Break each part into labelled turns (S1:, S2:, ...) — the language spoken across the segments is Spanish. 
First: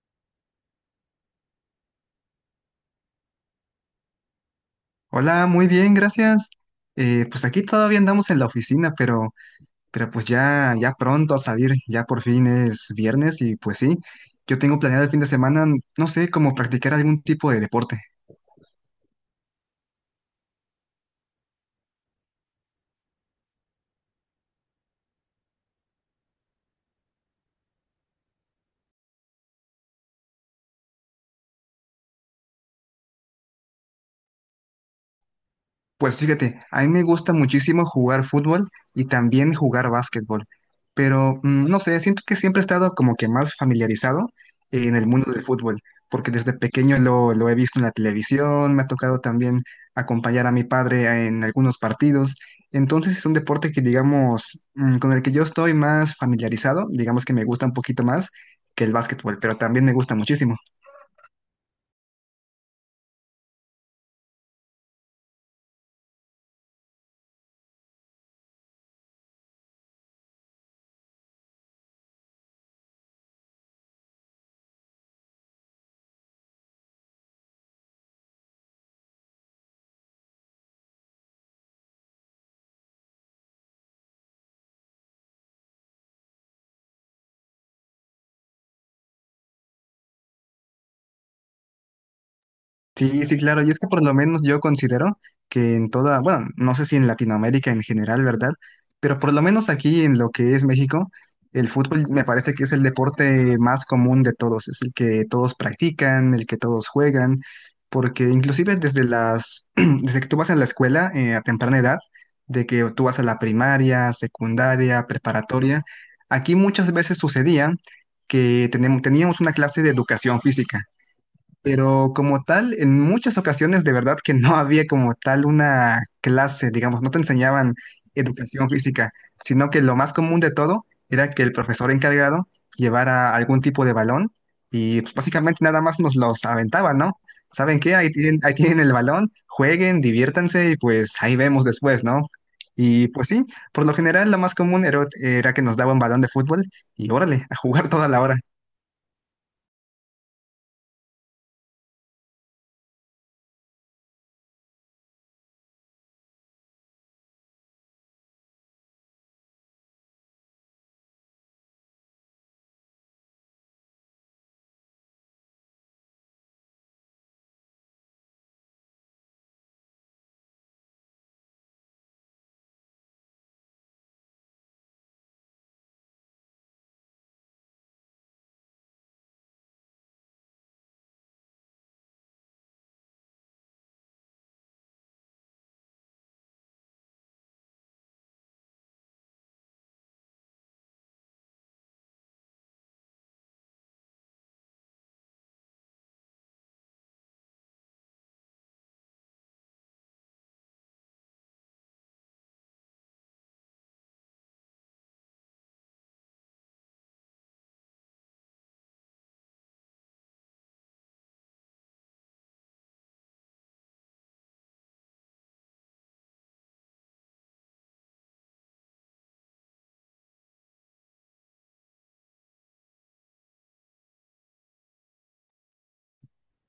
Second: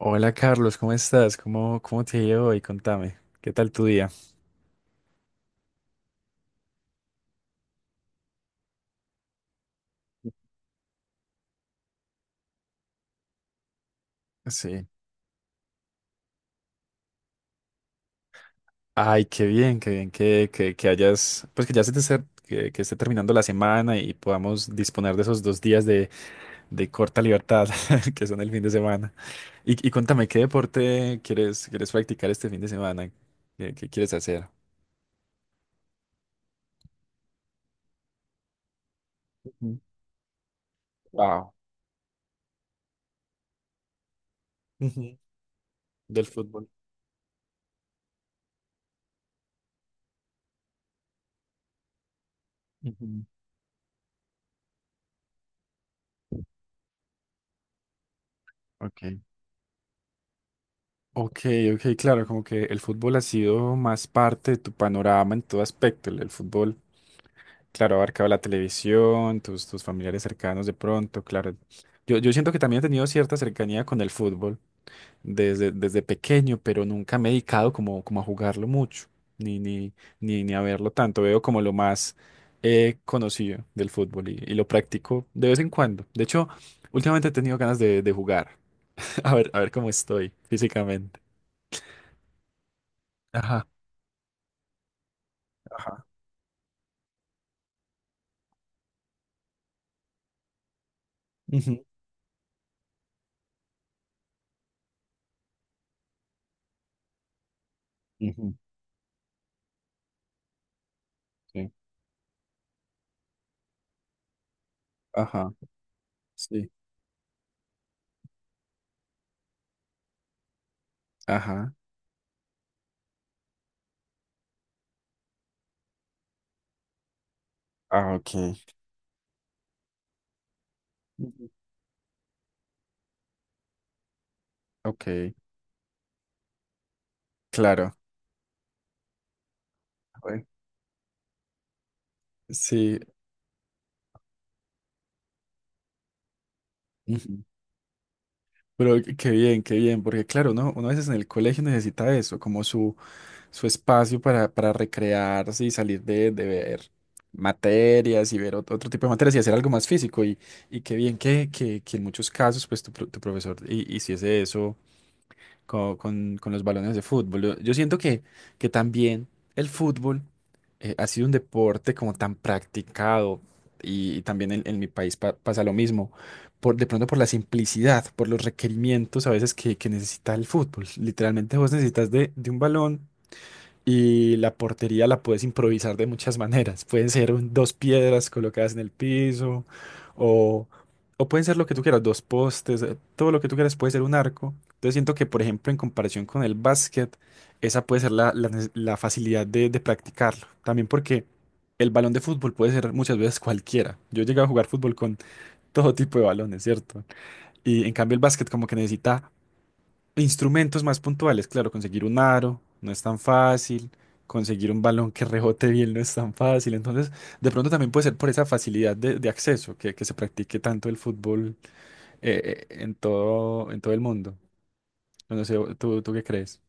S1: Hola Carlos, ¿cómo estás? ¿Cómo te ha ido hoy? Contame, ¿qué tal tu día?
S2: Hola, muy bien, gracias. Pues aquí todavía andamos en la oficina, pero, pero pues ya pronto a salir, ya por fin es viernes y pues sí, yo tengo
S1: Sí.
S2: planeado el fin de semana, no sé, como practicar algún tipo de deporte.
S1: Ay, qué bien que hayas, pues que ya se te esté, que esté terminando la semana y podamos disponer de esos dos días de corta libertad que son el fin de semana. Y contame, ¿qué deporte quieres practicar este fin de semana? ¿Qué quieres hacer?
S2: Pues fíjate, a mí me gusta muchísimo jugar fútbol y también
S1: Ujú.
S2: jugar básquetbol, pero
S1: Wow.
S2: no sé, siento que siempre he estado como que más familiarizado en el
S1: Ujú.
S2: mundo del fútbol,
S1: Del
S2: porque desde
S1: fútbol.
S2: pequeño lo he visto en la televisión, me ha tocado también acompañar a mi padre en algunos partidos, entonces
S1: Ujú.
S2: es un deporte que digamos, con el que yo estoy más familiarizado, digamos que me gusta un poquito más que el
S1: Ok.
S2: básquetbol, pero también me gusta muchísimo.
S1: Ok, ok, claro, como que el fútbol ha sido más parte de tu panorama en todo aspecto. El fútbol. Claro, abarcaba la televisión, tus familiares cercanos de pronto, claro. Yo siento que también he tenido cierta cercanía con el fútbol desde pequeño, pero nunca me he dedicado como a jugarlo mucho, ni, ni, ni a verlo tanto. Veo como lo más conocido del fútbol y lo practico de vez en cuando. De hecho, últimamente he tenido ganas de jugar, a ver cómo estoy físicamente.
S2: Sí, sí, claro.
S1: Ajá,
S2: Y es que por lo menos yo considero que en
S1: ajá.
S2: toda, bueno, no sé si en Latinoamérica en general, ¿verdad? Pero por lo menos aquí en lo que es México, el
S1: Ujú,
S2: fútbol me parece que es el deporte más común de todos, es el que todos practican, el que todos juegan, porque
S1: ujú,
S2: inclusive desde las, desde que tú vas a la escuela a
S1: sí.
S2: temprana edad, de que tú vas a la primaria, secundaria,
S1: Ajá,
S2: preparatoria, aquí
S1: sí.
S2: muchas veces sucedía que teníamos una clase de educación física.
S1: Ajá.
S2: Pero como tal, en muchas ocasiones de verdad que no había como tal una clase, digamos, no te enseñaban
S1: Ah, ok.
S2: educación física, sino que lo más común de todo era que
S1: Ujú.
S2: el profesor encargado llevara algún tipo de balón y pues,
S1: Ok.
S2: básicamente nada más nos los aventaba, ¿no? ¿Saben
S1: Claro,
S2: qué? Ahí tienen el balón, jueguen,
S1: güey.
S2: diviértanse y pues ahí vemos después, ¿no?
S1: Sí.
S2: Y pues sí, por lo general lo más común era que nos daba un balón de fútbol y
S1: Ujú.
S2: órale, a jugar toda la hora.
S1: Pero qué qué bien, porque claro, ¿no? Uno a veces en el colegio necesita eso, como su espacio para recrearse y salir de ver materias y ver otro tipo de materias y hacer algo más físico. Y qué bien que en muchos casos, pues tu, tu profesor hiciese eso con los balones de fútbol. Yo siento que también el fútbol ha sido un deporte como tan practicado y también en mi país pasa lo mismo, por, de pronto por la simplicidad, por los requerimientos a veces que necesita el fútbol. Literalmente vos necesitas de un balón y la portería la puedes improvisar de muchas maneras. Pueden ser dos piedras colocadas en el piso o, o pueden ser lo que tú quieras, dos postes, todo lo que tú quieras puede ser un arco. Entonces siento que, por ejemplo, en comparación con el básquet, esa puede ser la la facilidad de practicarlo. También porque el balón de fútbol puede ser muchas veces cualquiera. Yo he llegado a jugar fútbol con todo tipo de balones, ¿cierto? Y en cambio el básquet como que necesita instrumentos más puntuales, claro, conseguir un aro no es tan fácil, conseguir un balón que rebote bien no es tan fácil, entonces de pronto también puede ser por esa facilidad de acceso que se practique tanto el fútbol en todo el mundo. No sé, ¿tú qué crees?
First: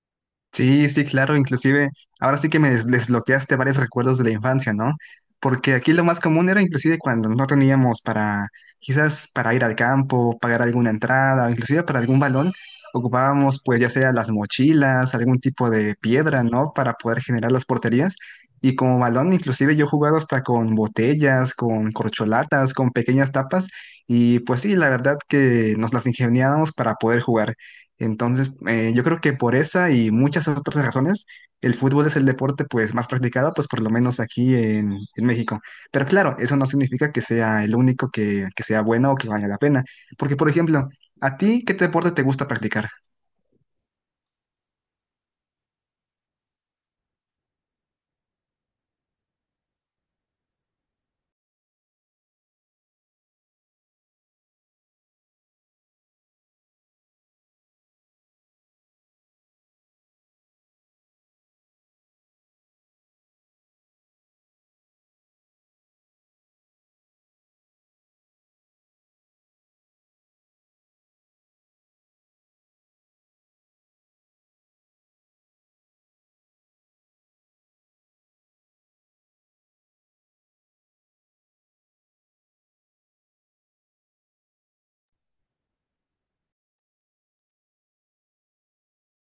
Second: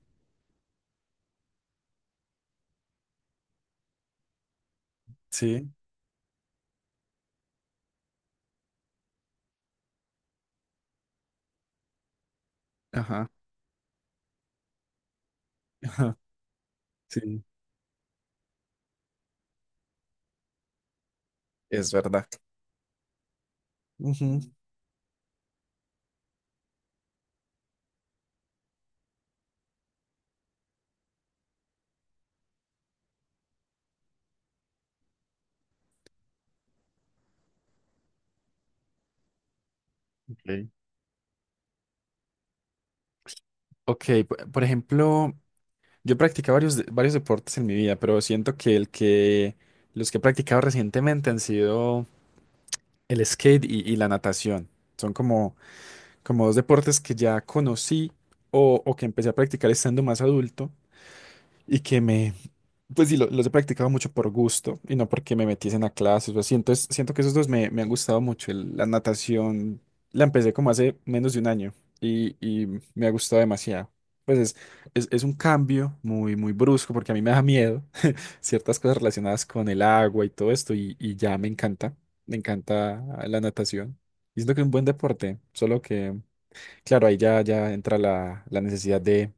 S2: Sí, sí, claro, inclusive ahora sí que me desbloqueaste varios recuerdos de la infancia, ¿no?
S1: Sí,
S2: Porque aquí lo más común era inclusive cuando no teníamos para, quizás para ir al campo, pagar alguna entrada, o inclusive para algún balón,
S1: ajá,
S2: ocupábamos pues ya sea las mochilas, algún tipo de
S1: ajá,
S2: piedra, ¿no? Para poder
S1: sí,
S2: generar las porterías. Y como balón, inclusive yo he jugado hasta con botellas,
S1: es
S2: con
S1: verdad.
S2: corcholatas, con pequeñas tapas, y
S1: Ujú.
S2: pues sí, la verdad que nos las ingeniábamos para poder jugar. Entonces, yo creo que por esa y muchas otras razones, el fútbol es el deporte pues más practicado, pues por lo menos aquí en México. Pero claro, eso no significa que sea el único que sea bueno o que valga la pena. Porque, por
S1: Ok.
S2: ejemplo, ¿a ti qué deporte te gusta practicar?
S1: Ok, por ejemplo, yo practicado varios, varios deportes en mi vida, pero siento que el que los que he practicado recientemente han sido el skate y la natación son como, como dos deportes que ya conocí o que empecé a practicar estando más adulto y pues sí, los he practicado mucho por gusto y no porque me metiesen a clases o así. Entonces siento que esos dos me, me han gustado mucho. La natación la empecé como hace menos de un año y me ha gustado demasiado. Pues es un cambio muy, muy brusco porque a mí me da miedo ciertas cosas relacionadas con el agua y todo esto, y ya me encanta la natación. Y siento que es un buen deporte, solo que, claro, ahí ya, ya entra la, la necesidad de,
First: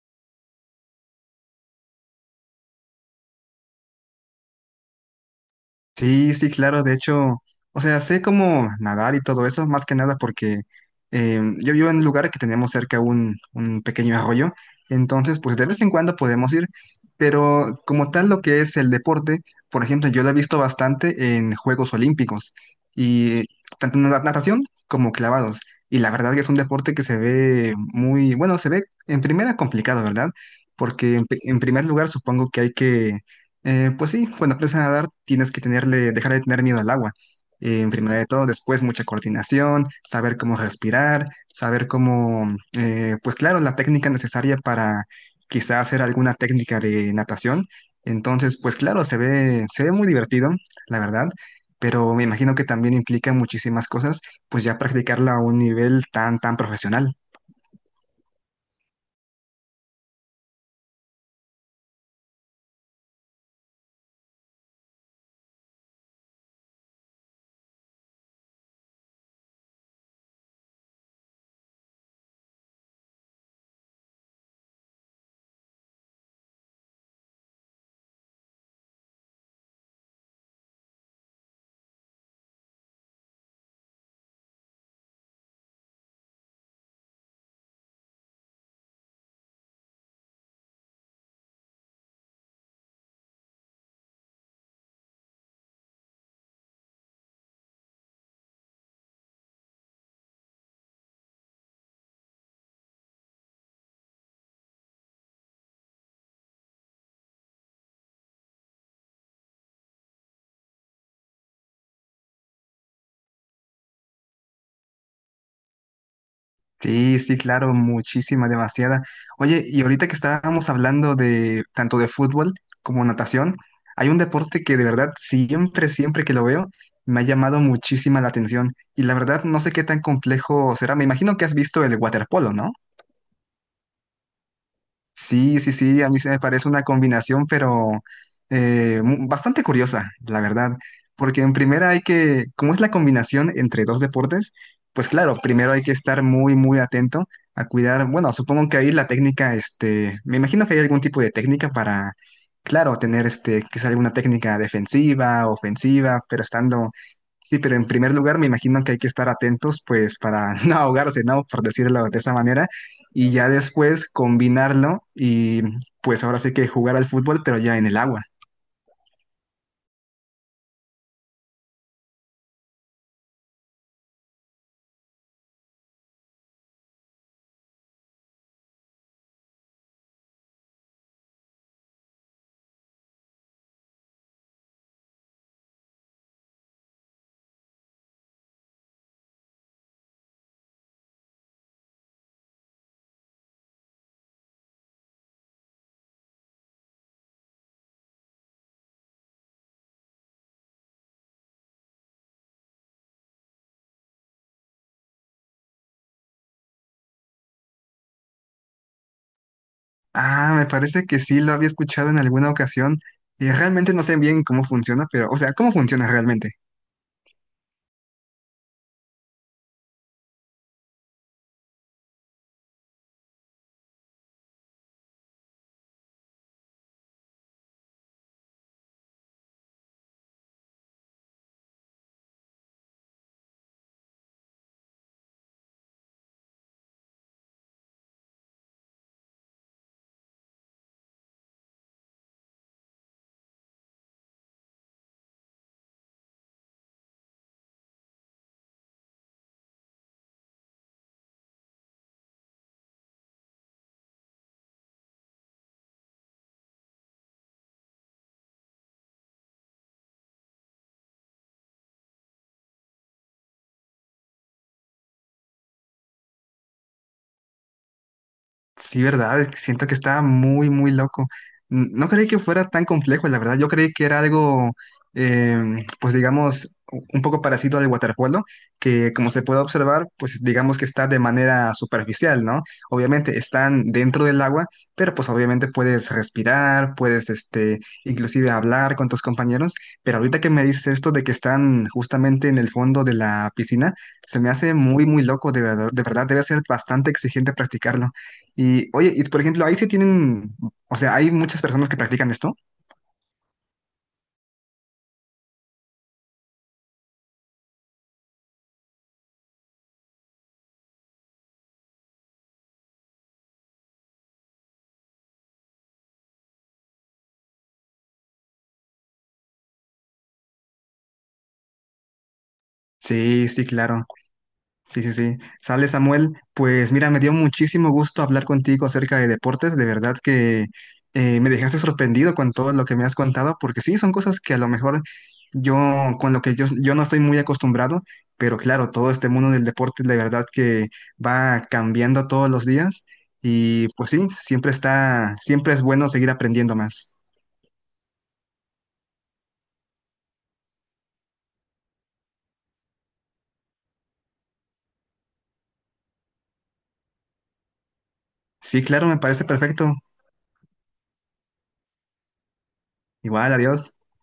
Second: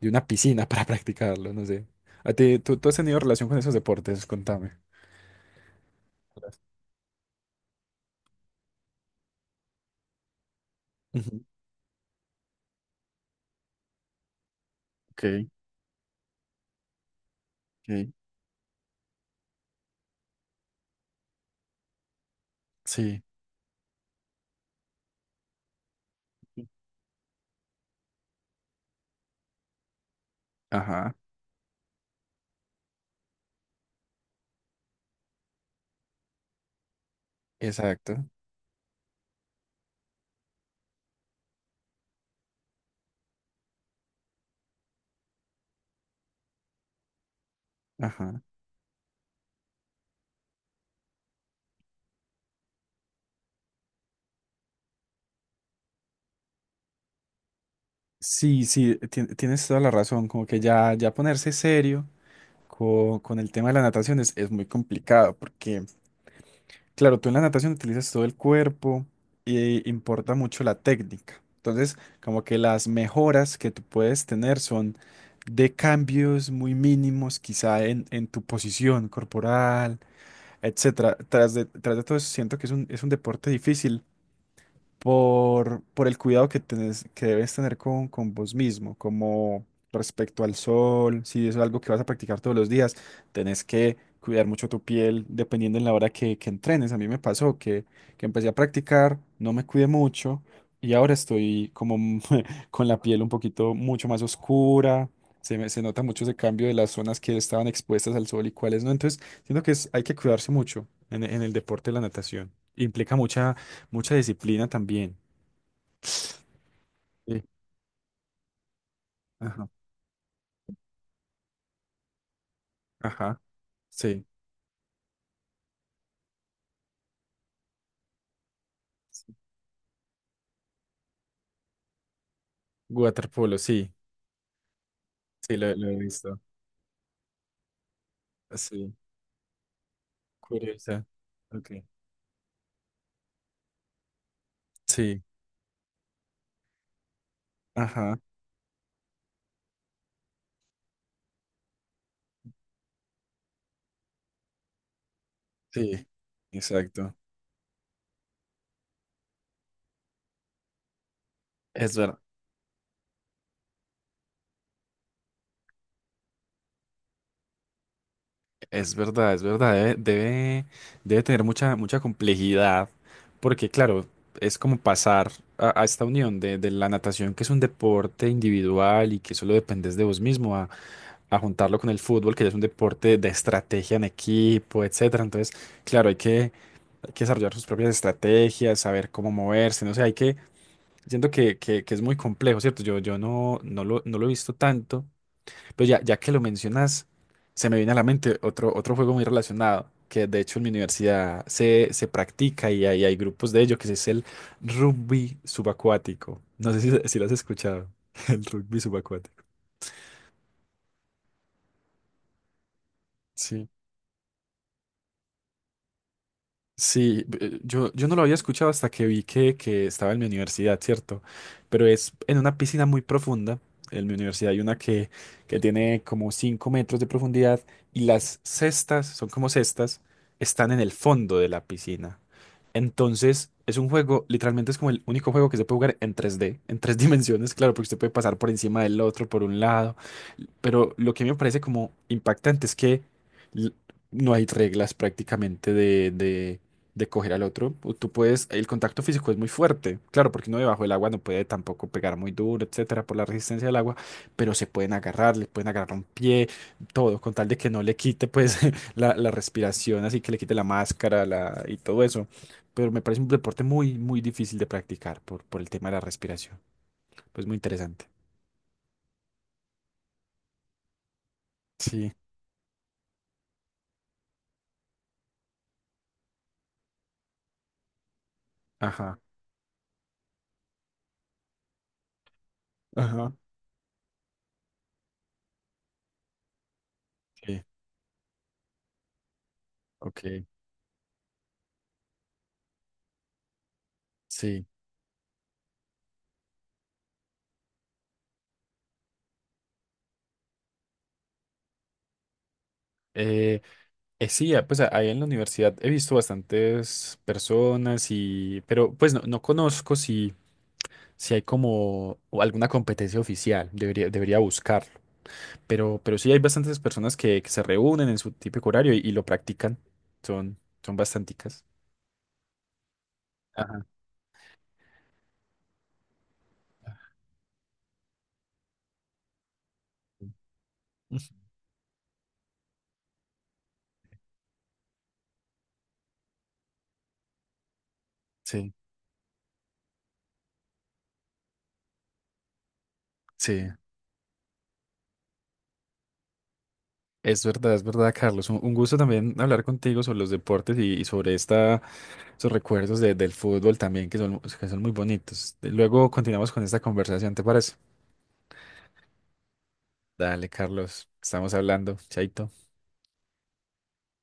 S1: de una piscina para practicarlo, no sé. ¿A ti, tú has tenido relación con esos deportes? Contame.
S2: Sí, sí, claro, de hecho, o sea, sé cómo nadar y todo eso, más que nada porque
S1: Ujú.
S2: yo vivo en un lugar que tenemos cerca un pequeño arroyo,
S1: Ok,
S2: entonces pues de vez en cuando podemos ir, pero
S1: ok.
S2: como tal lo que es el deporte, por ejemplo, yo lo he visto bastante en Juegos Olímpicos
S1: Sí,
S2: y tanto en la natación como clavados, y la verdad que es un deporte que se ve muy, bueno, se ve en primera complicado, ¿verdad?
S1: ajá,
S2: Porque en, en primer lugar supongo que hay que pues sí, cuando aprendes a nadar tienes que tenerle, dejar de tener miedo al agua. En primero
S1: exacto,
S2: de todo, después mucha coordinación, saber cómo respirar, saber cómo, pues claro, la técnica necesaria para quizá hacer alguna técnica de natación.
S1: ajá.
S2: Entonces, pues claro, se ve muy divertido, la verdad, pero me imagino que también implica muchísimas cosas, pues ya practicarla a un nivel tan, tan profesional.
S1: Sí, sí, tienes toda la razón, como que ya, ya ponerse serio con, el tema de la natación es muy complicado, porque claro, tú en la natación utilizas todo el cuerpo y importa mucho la técnica. Entonces, como que las mejoras que tú puedes tener son de cambios muy mínimos, quizá en tu posición corporal, etcétera. Tras de todo eso, siento que es un deporte difícil por el cuidado que que debes tener con vos mismo, como respecto al sol, si es algo que vas a practicar todos los días, tenés que cuidar mucho tu piel dependiendo en la hora que entrenes. A mí me pasó que empecé a practicar, no me cuidé mucho y ahora estoy como con la piel un poquito mucho más oscura. Se se nota mucho ese cambio de las zonas que estaban expuestas al sol y cuáles no. Entonces, siento que hay que cuidarse mucho en el deporte de la natación. Implica mucha mucha disciplina también.
S2: Sí, sí,
S1: Sí.
S2: claro, muchísima, demasiada. Oye,
S1: Ajá,
S2: y ahorita que estábamos hablando de tanto de fútbol como
S1: ajá,
S2: natación, hay un
S1: sí.
S2: deporte que de verdad siempre, siempre que lo veo, me ha llamado muchísima la atención. Y la
S1: Sí.
S2: verdad no sé qué tan complejo será. Me imagino que has visto el waterpolo, ¿no?
S1: Waterpolo, sí, sí,
S2: Sí, sí,
S1: lo he
S2: sí, a mí se
S1: visto.
S2: me parece una combinación, pero
S1: Sí,
S2: bastante curiosa, la verdad,
S1: curiosa.
S2: porque en
S1: Ok.
S2: primera hay que, como es la combinación entre dos deportes, pues
S1: Sí,
S2: claro, primero hay que estar muy, muy atento a cuidar,
S1: ajá,
S2: bueno, supongo que ahí la técnica, este, me imagino que hay algún tipo de técnica para, claro, tener, este, quizá alguna técnica defensiva,
S1: sí,
S2: ofensiva, pero estando,
S1: exacto.
S2: sí, pero en primer lugar me imagino que hay que estar atentos, pues, para no ahogarse, ¿no? Por
S1: Es
S2: decirlo
S1: ver,
S2: de esa manera y ya después combinarlo y pues ahora sí que jugar al fútbol, pero ya en el agua.
S1: es verdad, es verdad. Debe, debe, debe tener mucha, mucha complejidad, porque claro, es como pasar a esta unión de la natación, que es un deporte individual y que solo dependes de vos mismo, a juntarlo con el fútbol, que ya es un deporte de estrategia en equipo, etcétera. Entonces, claro, hay que desarrollar sus propias estrategias, saber cómo moverse, no sé, hay que, siento que es muy complejo, ¿cierto? Yo no lo he visto tanto, pero ya, ya que lo mencionas, se me viene a la mente otro, otro juego muy relacionado, que de hecho en mi universidad se practica y hay grupos de ello, que es el rugby subacuático. No sé si, si lo has escuchado, el rugby subacuático.
S2: Ah, me parece que sí lo había escuchado en alguna ocasión.
S1: Sí.
S2: Realmente no sé bien cómo funciona, pero, o sea, ¿cómo funciona realmente?
S1: Sí, yo no lo había escuchado hasta que vi que estaba en mi universidad, ¿cierto? Pero es en una piscina muy profunda. En mi universidad hay una que tiene como 5 metros de profundidad y las cestas, son como cestas, están en el fondo de la piscina. Entonces, es un juego, literalmente es como el único juego que se puede jugar en tres d en tres dimensiones, claro, porque usted puede pasar por encima del otro, por un lado. Pero lo que me parece como impactante es que l- no hay reglas prácticamente de coger al otro. O Tú puedes, el contacto físico es muy fuerte, claro, porque uno debajo del agua no puede tampoco pegar muy duro, etcétera, por la resistencia del agua, pero se pueden agarrar, le pueden agarrar un pie, todo, con tal de que no le quite pues la respiración, así que le quite la máscara y todo eso. Pero me parece un deporte muy, muy difícil de practicar por el tema de la respiración. Pues muy interesante.
S2: Sí, verdad, es que siento que está muy, muy loco. No
S1: Sí,
S2: creí que fuera tan complejo, la verdad. Yo creí que era algo, pues digamos, un poco parecido al waterpolo, que
S1: ajá,
S2: como se puede observar, pues digamos que está de manera superficial, ¿no?
S1: ajá,
S2: Obviamente están dentro del agua, pero pues obviamente puedes respirar, puedes,
S1: sí,
S2: este, inclusive hablar con tus compañeros. Pero
S1: ok,
S2: ahorita que me dices esto de que están justamente en el fondo de la piscina, se me
S1: sí.
S2: hace muy, muy loco, de verdad, debe ser bastante exigente practicarlo. Y oye, y por ejemplo, ahí sí tienen, o sea, hay muchas personas que practican esto.
S1: Eh, sí, ah, pues ahí en la universidad he visto bastantes personas y, pero pues no, no conozco si, si hay como o alguna competencia oficial, debería, debería buscarlo, pero sí hay bastantes personas que se reúnen en su típico horario y lo practican, son, son bastanticas.
S2: Sí, sí,
S1: Ajá.
S2: claro. Sí, sí, sí. Sale Samuel, pues mira, me dio muchísimo gusto hablar contigo acerca de deportes. De verdad que me dejaste sorprendido con todo lo que me has contado, porque sí, son cosas que a lo mejor yo, con lo que yo no estoy muy acostumbrado, pero
S1: Sí,
S2: claro, todo este mundo del deporte de verdad que va cambiando todos los días.
S1: sí,
S2: Y pues sí, siempre está, siempre es bueno seguir aprendiendo más.
S1: es verdad, Carlos, un gusto también hablar contigo sobre los deportes y sobre esta, esos recuerdos del fútbol también que son muy bonitos. Luego continuamos con esta conversación, ¿te parece?
S2: Sí, claro, me parece perfecto.
S1: Dale, Carlos, estamos hablando. Chaito.
S2: Igual, adiós.